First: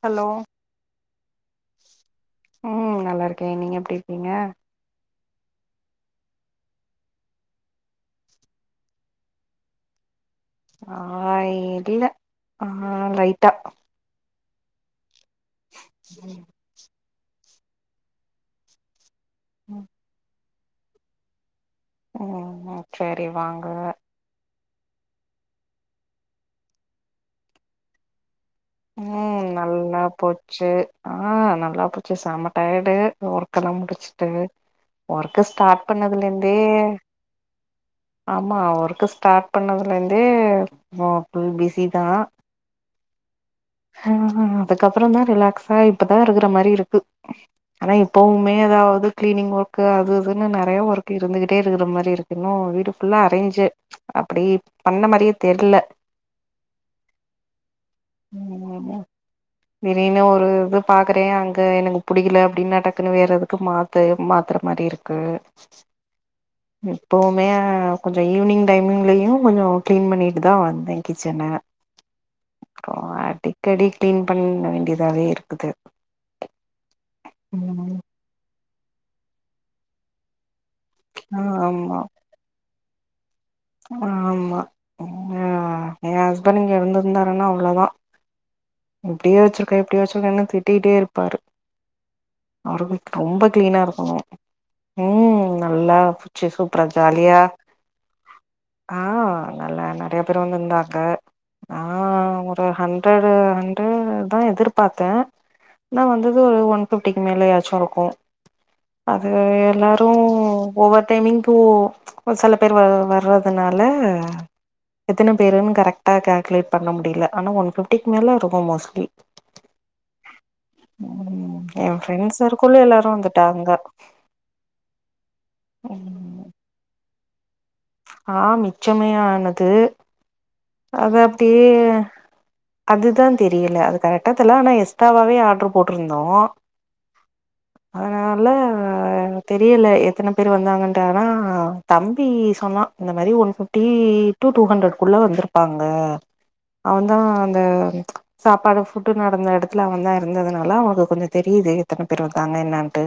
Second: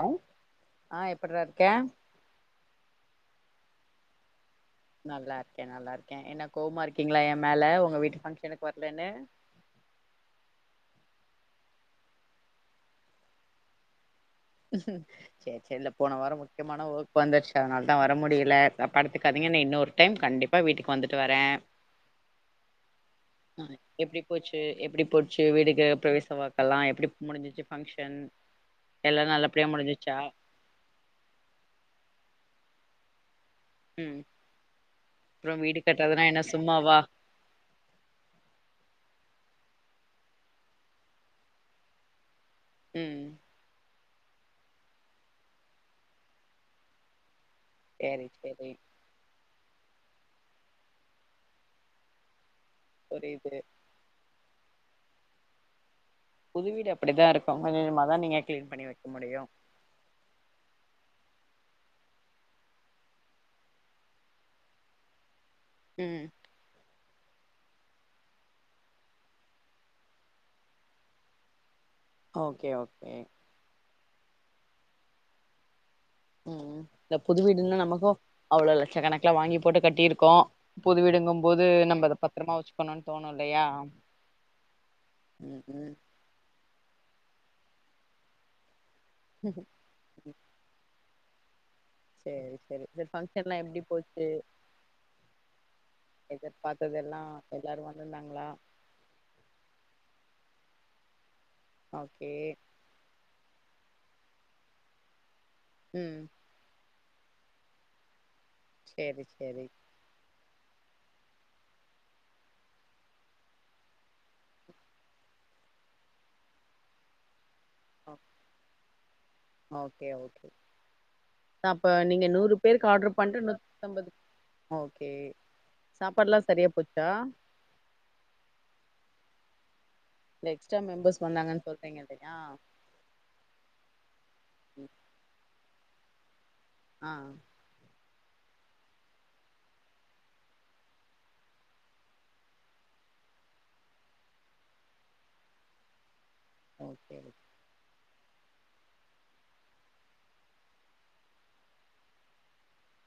அம் hello ஆ எப்புட்றா இருக்க உம் நல்லா இருக்கேன் நீங்க எப் டி இருக்கீங்க நல்லா இருக்கேன் நல்லா இருக்கேன் என்ன கோவமா இருக்கீங்களா என் மேல உங்க வீட்டு ஃபங்க்ஷனுக்கு வரலன்னு ஆஹ் இல்ல ஆஹ் லைட்டா உஹம் சரி சரி இல்ல போன வாரம் முக்கியமான ஒர்க் வந்துருச்சு அதனால தான் வர முடியல தப்பா எடுத்துக்காதீங்க நா இன்னொரு டைம் கண்டிப் அப்பா வீட்டுக்கு வந்துட்டு வரேன் உம் சரி வாங்க எப்படி போச்சு வீடுக்கு கிறபிரவேசம் ஓர்க்கலாம் எப்படி முடிஞ்சச்சு பங்க்ஷன் உம் நல்லா போச்சு ஆஹ் நல்லா போச்சு சா ட்டாய்டு ஒர்க் ஒர்க்ல ம் முடிச்சட்டு ஒர்க் அப்றோ வீடு ஸ்டார்ட் கட்றதுனா என்ன பண்ணதுலந்தே சும்மாவா ஆமா ஒர்க்க ஸ்டார் பண்ணதுல இருந்தே மாபு பிஸி தான் உம் ஆஹ் அதுக்கப்புறம் தான் ரிலாக்ஸா இப்பதான் இருக்குற மாதிரி இருக்கு ஆனா சேரி இப்பவுமே சேரி ஏதாவது கிளீனிங் ஒர்க் அது இதுன்னு நிறைய ஒர்க் இருந்துகிட்டே இருக்கிற மாதிரி இருக்கு இன்னும் வீடு ுல்லா புரியுது அரேஞ்சு அப்படி பண்ண மாதிரியே தெரியல புது வீடு அப்படிதான் இருக்கும் உ திரினு ஒரு இது பாக்குறேன் எனக்கு பிடிக்கல அப்படின்னு டக்குன்னு வேற அதுக்கு மாத்து மாத்துற மாதிரி இருக்கு உம் எப்போவுமே கொஞ்சம் ஈவி்னிங் டைமிங்லயும் கொஞ்சம் க்ளீன் பண்ணிட்டு தான் வந்தேன் கிச்சன ஓகே ஓகே ஓகே அடிக்கடி கிளீன் பண்ண வேண்டியதாவே இருக்குது உம் இந்த புது வீடுன்னா ம் நமக்கும் அவ்வளோ லட்சக்கணக்கில் வாங்கி போட்டு கட்டியிருக்கோம் பொதுவிடுங்கும் போது நம்ம அத பத்திரமா வச்சுோம் க்கணும்னு தோணும் ஆமாஹ ம் ம் என் ஹஸ்பண்ட் இங்க இருந்து இருந்தருேன்னா அவ்வளோதான் எப்படியே வச்சிருக்கன் எப்படி வச்சிருக்கேன்னு திட்டே இருன் பாரு சரி சரி இ பங்க்ஷன் எல்லாம் கிளீனா எப்படி இருக்கணு போச்சு ம் நல்லா புச்சு எதர் சூப்பரா பார்த்தத எல்லாம் எல்லாரும் வந்திருந்தாங்களா ஆஹ் நல்ல நிறைய பேர் வந்து இருந்தாங்க ஓகே ஆஹ் ஒரு ஹண்ட்ரட ஹண்ட்ரட் தான் எதிர்பார்த்தேன் நான் ம் வந்தது ஒரு ஒன் ிப்டிக்கு மேலே ஏயாச்சும் இருக்கும் சேரி அது சேரி எல்லாரும் ஓவர் டைமிங்கோ சில பேர் வர்வது னால எத்தன பேருன்னு கரெக்டா கால்குலேட் பண்ண முடியல ஆனா ஒன் ஃபிஃப்டிக்கு ஓ மேல இருக்கு மோஸ்ட்லி ஓகே ஓகே ம் எ அப்ப நீங்க ஃப்ரெண்ட்ஸ் நூறு சர்க்குள்ள பேருக்கு எல்லாரு ஆர்டரு பண்டு வந்துட்டாங்க நூத்தம்பது ஓகே சாப்பாடுலா செரியா போச்சா ஆஹ் மிச்சமேயானது இல்ல எக்ஸ்ட்ரா அது மெம்பர்ஸ் வந்தாங்கன்னு அப்டியே சொல்றீங்க இல்லையா அதுதான் தெரியல அது கரெக்டா தெரில்ல ஆனா எஸ்டாவாவே ஆர்டர் போட்டு இருந்த ஆ அதனால தெரியல எத்தன பேர் வந்தாங்கன்டு அதன் தம்பி சொன்னா இந்த மாதிரி ஒரு ஃப்பிட்டி டூஹண்ட்ரட்குள்ள வந்துரு விப்பாங்க அவன் தா ஓகே அந்த சாப்பாடு ஃபுட்டு நடந்த எடத்துல அவன்தாயிருந்ததுனால அவனுக்கு கொஞ்ச தெரியுது எத்தன பேர் வந்தாங்க என்னான்ட்டு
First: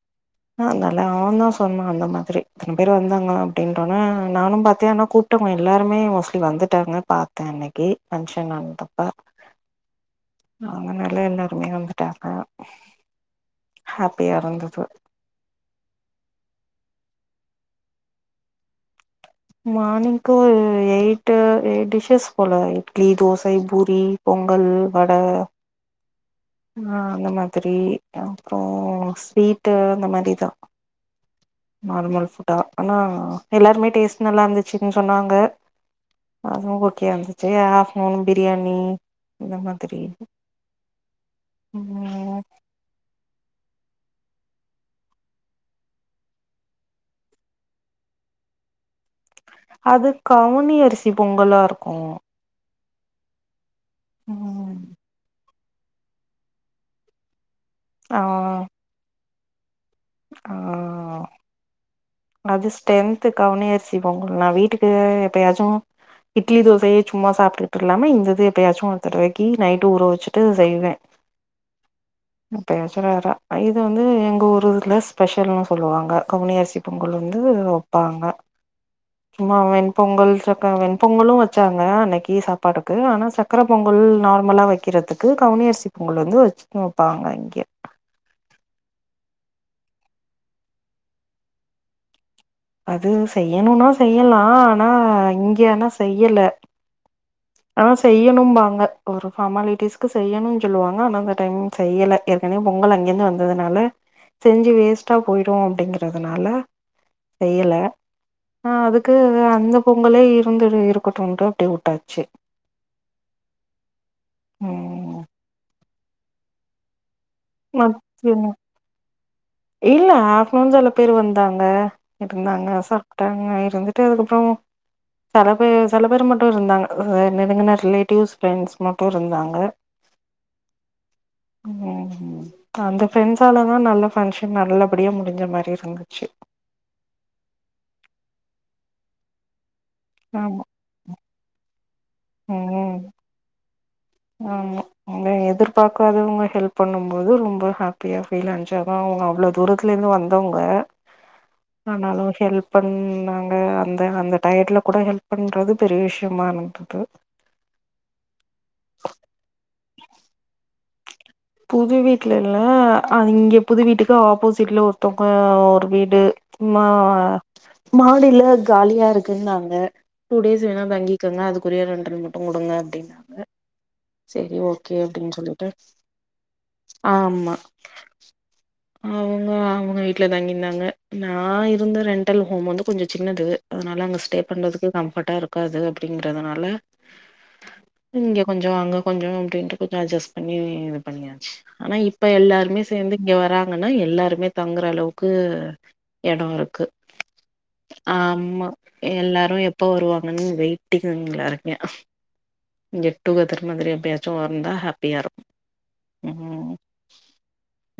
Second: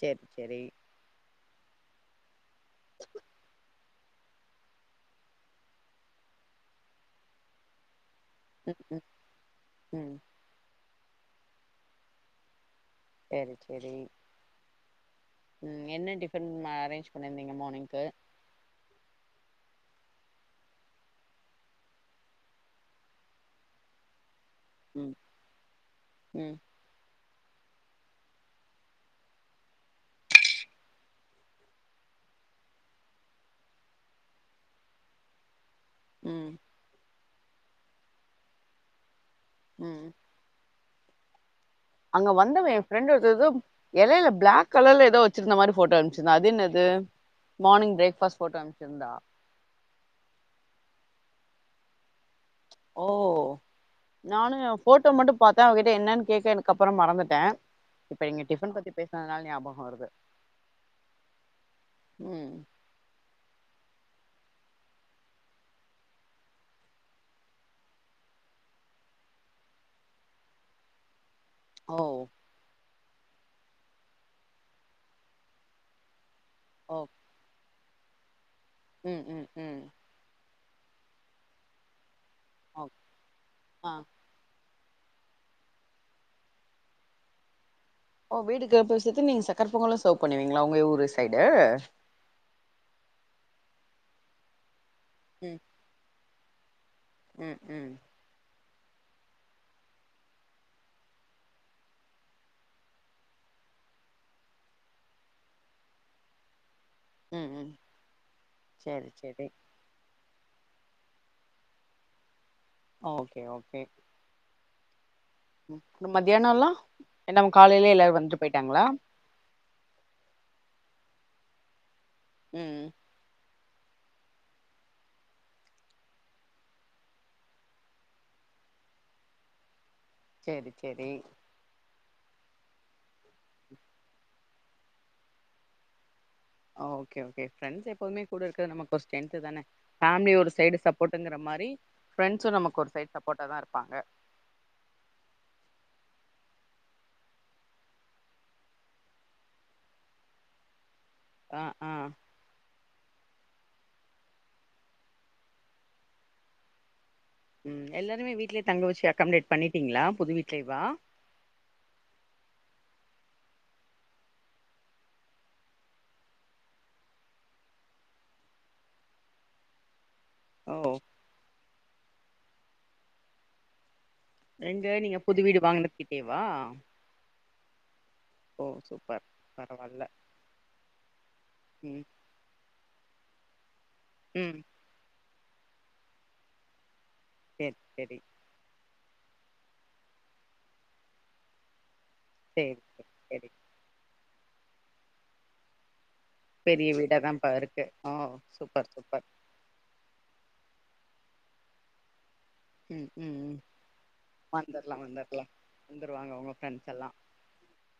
சேரி சேரி ஆ நல்லா அவன்தா சொன்னா அந்த மாரி இத்தன பேர் வந்தாங்க அப்டின்ற நானோம் பாத்தேன் கூப்டவங்க எல்லாருமே மோஸ்ட்லி வந்து ட்டாங்க பார்த்தே அன்னைக்கு ஃபன்ஷன் ம் ம் நடந்தப்ப ம் அந்த மாதிரி தான் எல்லாருமே வந்துட்டாங்க செரி செரி ஹாப்பியா இருந்தது உம் என்ன டிஃபன் அரேஞ் பண்ணிருந்தீங்க மார்னிங் க மார்னிங்கு எயிட் எயிட் டிஸ்ஷஸ் போல இட்லி தோச பூரி பொங்கல் வட ம் ம் ஆ அந்த மா திரி அப்பறோ ஸ்வீட்டு அந்த மாரிதா நார்மல் ஃபுட்டா ஆனா எல்லாருமே டேஸ்ட் நல்லாயிருந்துச்சுன்னு சொன்னாங்க ம் அவா ஓகேஆனாது சைய்யா ஆப்டநூன் பிரியாணி எந்த மாதிரி ம் அங்க ம் வந்தவே என் ஃப்ரெண்ட் ஒரு எலையில பிளாக் கலர்ல ஏதோ வெச்சியிருந்தா மாரி போட்டோ அனுப்சிருந்தா அது என்னது மார்னி்ங் பிரேக்ஃபாஸ்ட் போட்டோ அனுப்சிருந்தா அது கவுனி அரிசி பொங்கலாயிருக்கும் ஓ நானு ம் போட்டோ மட்டும் பாத்தா அவக்கிட்ட என்னன்னு கேட்க எனக்கப்பறோ மறந்துட்டே இப்ப நீங்க டிஃபன் பத்தி பேச இந்த நாள் ஞாபகம் வரும் ஆஹ் ம் அது ஸ்ட்ரென்த் கவுனி அரிசி பொங்கல்லா வீட்டுக்கு எப்பயாச்சும் இட்லி தோசயே சும்மா சாப்டுட்டு இல்லாம இந்தது எப்பயாச்சும் ஒருத்தடவைக்கி நைட்டு ஊற வெச்சுட்டு செய்வேன் ஓ இது வந்து எங்க ஊர்ல ஸ்பெஷல்னு சொல்லுவாங்க கவுனிய ஓ பொங்கல் வந்து பாங்க ம் ம் ம் மாவென்பொங்கல் ச வெண்பொங்கலும் வச்சாங்க அன்னைக்கு ஓ சாப்பாடுக்கு ஆனா சக்கர ஆ பொங்கல் நார்மலா வைக்க வைக்கிறதுக்கு கவனிய அரிசி பொங்கல் வந்து வச்சு வைப்பாங்க இங்க ஓ வீட்டுக்குப்பவிசயத்து நீங்க சர்கக்கர பொங்கலும் செவ் பண்ணுவீங்களா உங்க ஊரு சைடு அது செய்யணும்னா செய்யலாம் ஆனா ம் இங்கே ஆனா செய்யல ம் ம் ஆனா செய்யணும்பாங்க ஒரு ஃபார்மாலிட்டிஸ்க்கு செய்யணும்னு சொல்லுவாங்க ஆனா அந்த டைம் செய்யல ஏற்கனவே பொங்கல் அங்கேந்து வந்ததுனால செஞ்சு வேஸ்ட்டா போயிடும் அப்படிங்கறதுனால ம் ம் செய்யல ஆஹ் சேரி அதுக்கு சேரி அந்த பொங்கலே இரு இருந்து இருக்கட்டும்னு அப்படி விட்டாச்சு ஓகே ஓகே உம் மத்தியானம் எல்லாம் மத்த இல்ல அபிடேர்நூன் பேர் வந்தாங்க இருந்தாங்க ம் சாப்பிட்டாங்க இருட்டு அதுக்கறம் சில பே சில பேர் மட்டும் இருந்தாங்க என்னங்கன்ன ரிலேட்டிவ்ஸ்ண்ட்ஸ் மட்டும் இருந்தாங்க சரி சரி ம் அந்த பிரெண்ட்ஸ்ாலதான் நல்ல பங்க்ஷன் நல்லபடியா முடிஞ்ச மாதிரி இருந்துச்சு ஓகே ஓகே ஃரெண்ட்ஸ் எப்பவுமே கூட இருக்கிறது நமக்கு ஒரு ஸ்ட்ரன்த் தானே ஃமிலி ஒரு ஆமா சைடு சப்போர்ட் ங்கிற மாதிரி ஃபிரெண்டஸும் நமக்கு ஒரு சை சப்போ்ட்டா தான் இருக்கும் இருப்பாங்க ஆமாங்க எதிர்பார்க்காதவங்க ஹெல்ப் பண்ணும்போது ரொம்ப ஹாப்பியா ஃபீல் அஞ்சாங்க அவங்க அவ்வளவு தூரத்துல இருந்து வந்தவங்க ஆ ஆ ஆனாலும் ஹெல்ப் பண்ணாங்க அந்த அந்த தயட்டுல கூட ஹெல்ப் பண்றது பெரிய விஷயமா இருந்தது உம் எல்லாருமே வீடலயே தங்க வச்சு அக்கௌம்டாட் பண்ணவிிட்டிங்களா புது வீட்டலைவா புது வீட்டுல இல்ல இங்க புது வீட்டுக்கு ஆப்போசிட்ல ஒருத்தவங்க ஒரு வீடு மா மாடியில காலியா இருக்குன்னு நாங்க டூ டேஸ் ஓ வேணா தங்கிக்கங்க அதுக்குரிய ரண்டட்டும் போடுங்க அப்படின்னா சரி எங்க ஓகே நீங்க அப்டின்னு புது வீடு சொல்லிட்டு வாங்குனதுகிட்டேவா ஆமா ஓ சூப்பர் அவங்க அவங்க பரவால்ல வீட்டுல தங்கியிருந்தாங்க நான் இருந்த ம் ரெண்டடல் ஹோம் வந்து கொஞ்சம் சி ன்னது அதனால அங்க ஸ்டே ம் பண்ணறக்கு கம்ஃபர்டா இருக்கும் க்காது அப்படிங்கறிறதுனால சேரி சேரி இங்க கொஞ்சம் அங்க கொஞ்சம் அப்படின்ட்டு கொஞ்ச அ்ஜஸ்ட் பண்ணி பண்ணியாச்சு ஆனா இப்ப இப்ப சேரி எல்லாருமே சேரி சேர்ந்து இங்க சேரி வராங்கன்னா எல்லாருமே தங்குற அளவுக்கு இடம் இருக்கு பெரிய வீடாதான்ப்பா இருக்கு ஓ ஆமா சூப்பர் சூப்பர் எல்லாரும் எப்ப வருவாங்கன்னு வெயிட்டிங இருக்கு என் ம் ம் ம் கெட்டுகெதர் மாதிரி எப்பயாச்சும் வந்தா வந்துர்லா ஹாப்பியாரும் வந்துர்லா வந்துருவாங்க உங்க ஃப்ரெண்ட்ஸ் எல்லாம்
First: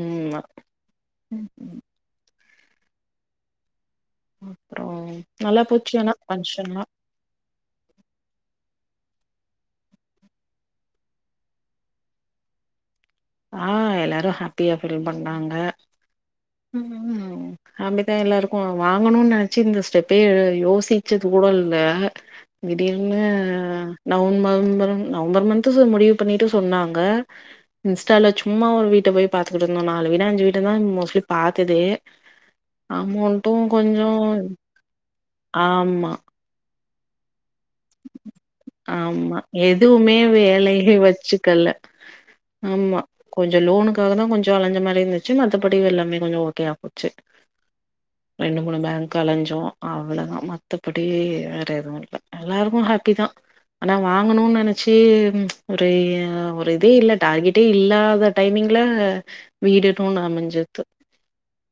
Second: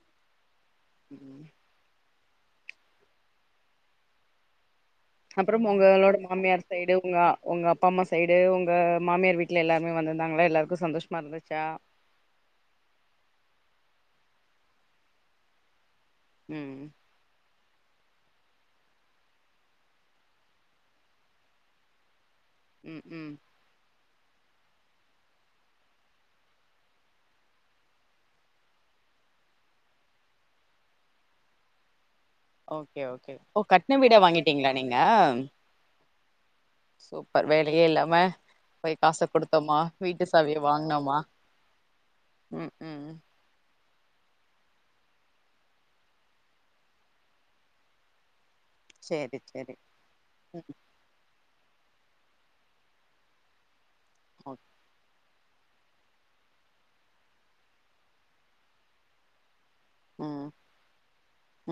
ம் உம் உம் அப்புறம் உங்களோட மாமியார் சைடு உங்க உங்க அப்பா அம்மா சைடு உங்க மாமியார் வீட் வீட்ல எல்லாருமே வந்திருந்தாங்களா எல்லாருக்கும் சந்தோஷமா இருந்துச்சா ஆஹ் எல்லாரும் ஹாப்பியா ஃபீல் பண்ணாங்க உம் அப்டிதான் எல்லாருக்கும் வாங்கணும்னு நினைச்சு இந்த ஸ்டெப்பே யோசிச்சது கூட இல்ல ம் திடீர்னு ம் நவ நவம்பர் நவம்பர் மன்து முடிவு பண்ணிட்டு சொன்னாங்க இன்ஸ்டால சும்மா ஒரு வீட்ட போய் பாத்துகிட்டு இருந்தோம் நாலு வீடு அஞ்சு வீடு தான் மோஸ்ட்லி பார்த்துது ஓகே ஓகே ஓ கட்ன வீடா வாங்கிட்டீங்களா நீங்க ஆமா சூப்பர் வேலையே இல்லாம போய் காச ஆமா குடுத்தோமா எதுவுமே வீட்டு சாவிய வேலையே வாங்குனோமா வச்சுக்கல ம் ஆமா ம் கொஞ்சம் லோனுக்கு அக்காகதான் கொஞ்சம் அலைஞ்ச மாதிரி இருந்துச்சு மத்தபடி எல்லாமே கொஞ்சம் ஓகே ஆ போச்சு ரெண்டு மூணு பேங்க் சேரி அலஞ்சோம் சேரி அவ்ளோதான் ம் மத்தபடி [unintelligible] எல்லாருக்கும் ஹாப்பி தான் ஆனா வாங்கணும்ன்னனு ஓகே நினச்சி ஒரு ஒரு இதே இல்ல டார்கெட்டே இல்லாத டைமிங்ல வீடுன்னு ஒன்னு உம் அமைஞ்சுது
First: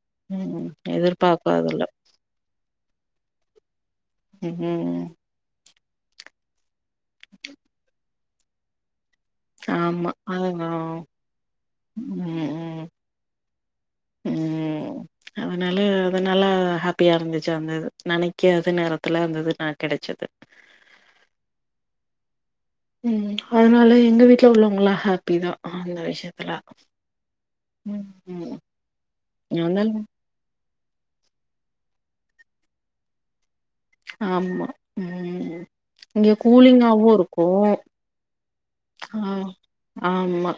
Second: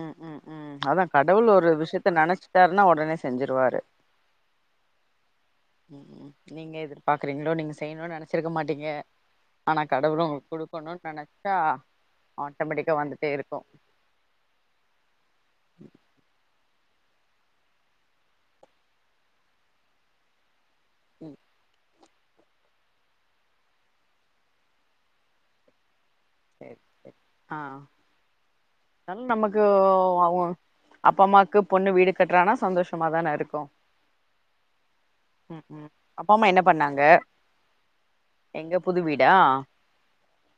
உம் உம் ம் உம் அதான் கடவுள் ஒரு எதிர்பாக்காததுல விஷயத்த நினைச்சுட்டாருன்னா உடனே செஞ்சிருவாரு ம் உம் நீங்க எதிர்பார்க்குறீங்களோ நீங்க செய்யணும்னு நினைச்சிருக்க மாட்டீங்க ஆனா ஆமா கடவுள் ஆ உங்களுக்கு குடுக்கணுன் உம் நெனச்சா உம் ஆட்டோமேட்டிக்கா வந்துட்டே இருக்கு உம் அதனால அதனால அப்படியா இருந்துச்சு அந்த நெனைக்காத நேரத்துல அந்தது நான் கெடச்சது ம் உம் அதனால எங்க வீட்டுல உள்ளவங்களாம் ஹாப்பிதான் அந்த விஷயம் சரி சரி ஆஹ் ம் அதல்ல நமக்கு இருந்தாலு அவன் அப்பா அம்மாக்கு பொண்ணு வீடு கட்டறானா சந்தோஷமாதானே இருக்கும் ஆமா உம் இங்க அப்பா அம்மா என்ன பண்ணாங்க கூலிங்காவும் இருக்கும் எங்க புது வீடா ஆஹ் ஆமா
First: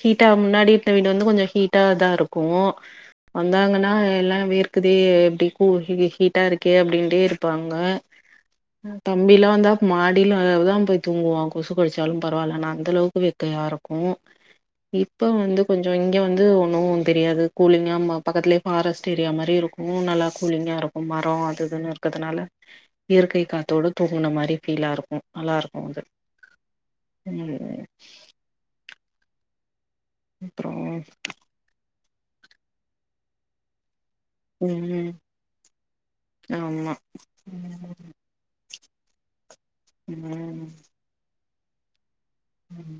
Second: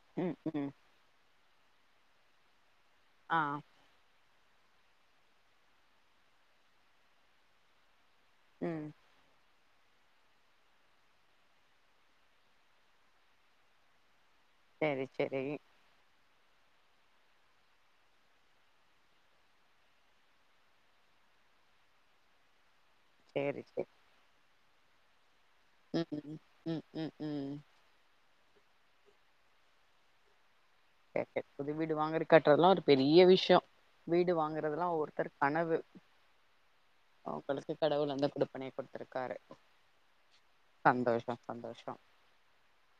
ஹீட்டா ம் ம் முன்னாடிருந்தவீடு வந்து கொஞ்சம் ஹீ டா தான் இருக்கும் ஆ வந்தாங்கன்னா எல்லாம் வேர்க்குது எப்படி கூ ஹீட்டா இருக்கே அப்படின்ட்டே ப்பாங்க ம் தம்பிலா வந்தா மாடியிலதான் போய் தூங்குவான் கொசு கடிச்சாலும் பரவால்ல ஆனா அந்த அளவுக்கு வெக்கையா இருக்கும் சேரி இப்ப சேரி வந்து கொஞ்சம் இங்கே வந்து ஒன்னும் தெரியாது கூலிங்காக பக்கத்திலேயே ஃபாரஸ்ட் ஏரியா மாரி இருக்கும் நல்லா கூலிங்காக இருக்கும் மரம் அதுன்னு இருக் முக்கதுனால இயற்கை சேரி காத்தோடு சேரி தூங்குன மாரி ஃபீலாருக்கும் நல்லா இருக்கும் வந்து ம் ம் ம் ம் ம் உம் அப்றோ கே கே புது வீடு வாங்கரக் கட்டுறதுல்லாம் ஒரு பெரிய விஷயம் வீடு வாங்குறதெல்லாம் ம் ஒருத்தர் கனவு ஆமா அவங்களுக்கு கடவுள் அந்த குடுப்பணை கொடுத்துருக்காரு உம் சந்தோஷம் உம்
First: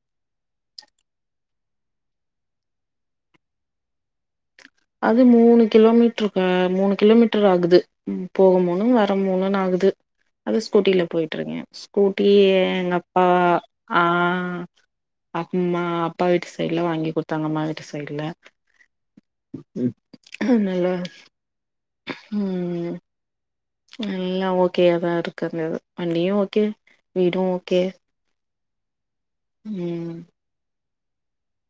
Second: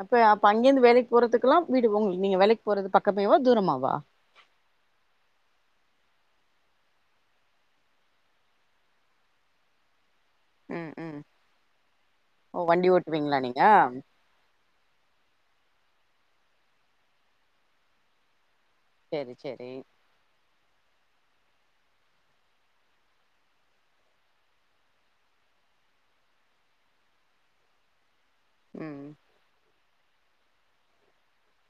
அப்ப அப்ப அங்கேயந்து வேலைக்கு போறதுக்குெல்லாம் வீடு உங்க நீங்க வேலைக்கு போறதுக்கு பக்கமேவா தூரமாவா அது மூணு கிலோமீட்டர் மூணு கிலோமீட்டர் ஆகுது போக மூணு வர மூணுனு ஆகுது அது ம் ஸ்கூட்டில ம் போயிட்டுருக்கேன் ஸ்கூட்டி ஓ வண்டி எங்க அப்பா ஓட்டுவீங்களா நீங்க ஆஹ் அம்மா அப் அப்பா வீட்டு சைடு்ல வாங்கி கொடுத்தாங்க அம்மா வீட்டு சைடு்ல சேரி சேரி க்ம் ல்ல உம் எல்லாம் ஓகேயாதா இருக்கு வண்டியும் ஓகே வீடும் ஓகே உம் உம்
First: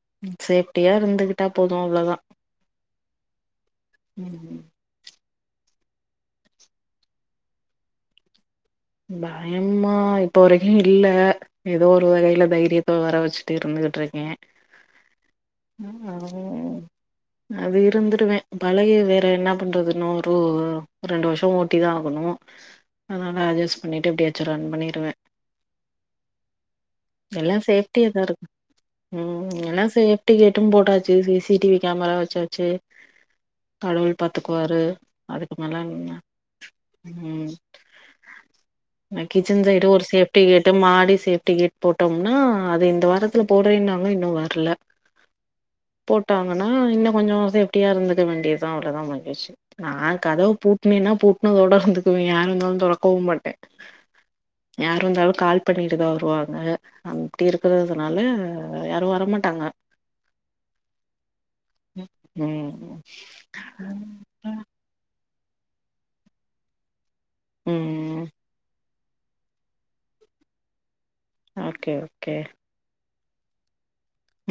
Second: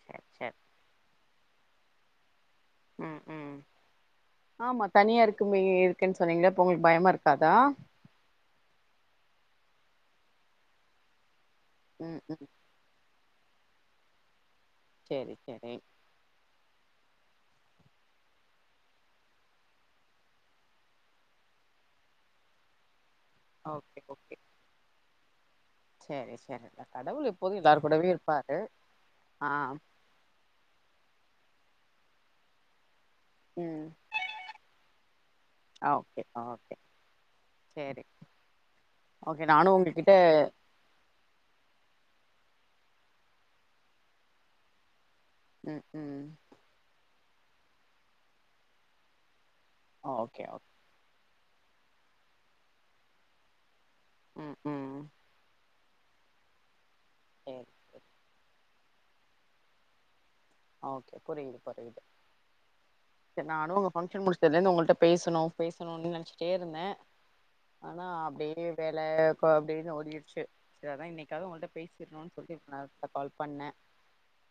சேர் சேர் சேப்டியாயிருந்து ட்டா போதோ அவ்ளோதா ம் ம் ம் ஆமா தனியாயிரு க்குமே இருக்குன்னு சொன்னீங்களே அப்ப உங்களுக்கு பயமாயிருக்காதா பயம்மா இப்ப வெரிக்கோ இல்ல ஏதோ ஒரு ம் வகையில ம் தைரியத்த வர வெச்சு ட்டு இருந்துகுட்டுயிருக்கே சேரி சேரி ஹா அது இருந்துடுவே பழகி வேற என்ன பண்றது இன்னோ ஒரு ரெண்டு வருஷோ ஓட்டிதா ஆகனோ அதனால ஓகே பண்ணிட்டு ஓகே எப்டியாச்சோ ரன் பண்ணிருவே சேரி சேரி கடவுள் எல்லா எப்போது எல்லாரு கூடவே சேஃப்டியாதாயிருக்கு இருப்பாரு உம் ஆ எல்லா சேஃப்டி கேட்டோ போட்டாச்சு சி சி டிவி கேமரா வெச்சாச்சு ம் கடவுள் பாத்துக்குவாரு அதுக்கு மேல என்ன ஓகே ஓகே உம் சேரி ஓகே கிச்சன் நானு சைடு ஒரு உங்ககிட்ட சேஃப்டி கேட்டு மாடி சேப்டி கேட் போட்டோம் ஆனா அது இந்த வாரத்துல போடுறேன்னாங்க இன்னோ வரல்ல ம் ம் போட்டாங்கன்னா இன்னோ கொஞ்சோ சேப்டியா இருந்துக்க வேண்டியதுதா அவ்ளோதா மகிழ்ச்சி நா ஓகே கதவ ஓகே பூட்டுனேன்னா பூட்டு னதோட இருந்துக்குவே யாரு வந்தாலோ தொறக்கவே மாட்டே ம் ம் யார் வந்தாலோ கால் பண்ணிட்டுதா வருவாங்க அப்டி சேரி சேரி இருக்குறதுனால யாரோ வரமாட்டாங்க ஓகே புரியுது புரியுது ம் நானோ உங்க ஃபங்ஷன் முடிச்சதுலயிருந்து உங்கள்ட பேசணோ பேசணோம்னே நெனச்சிட்டேயிருந்தே ஆனா ம் அப்டியே வேலக்கோ அப்டின்னு ஓடிடுச்சு சேரி அதா இன்னிக் காது உங்கள்ட ஓகே பேசிடணோம்னு சொல்லிட்டு இப்ப டேரெக்ட்டா கால் பண்ணே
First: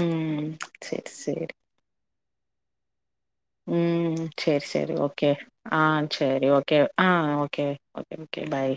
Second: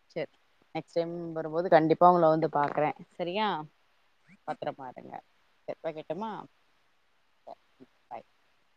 உம் செம் வரும்போது கண்டிப் பா உங்கள வந்து பார்க்குறே உம் சேரி சேரி ஓகே சரி ஆஹ் வைக்கட்டுமா சேரி ஓகே ஆஹ் ஓகே பாய் ஓகே ஓகே பாய்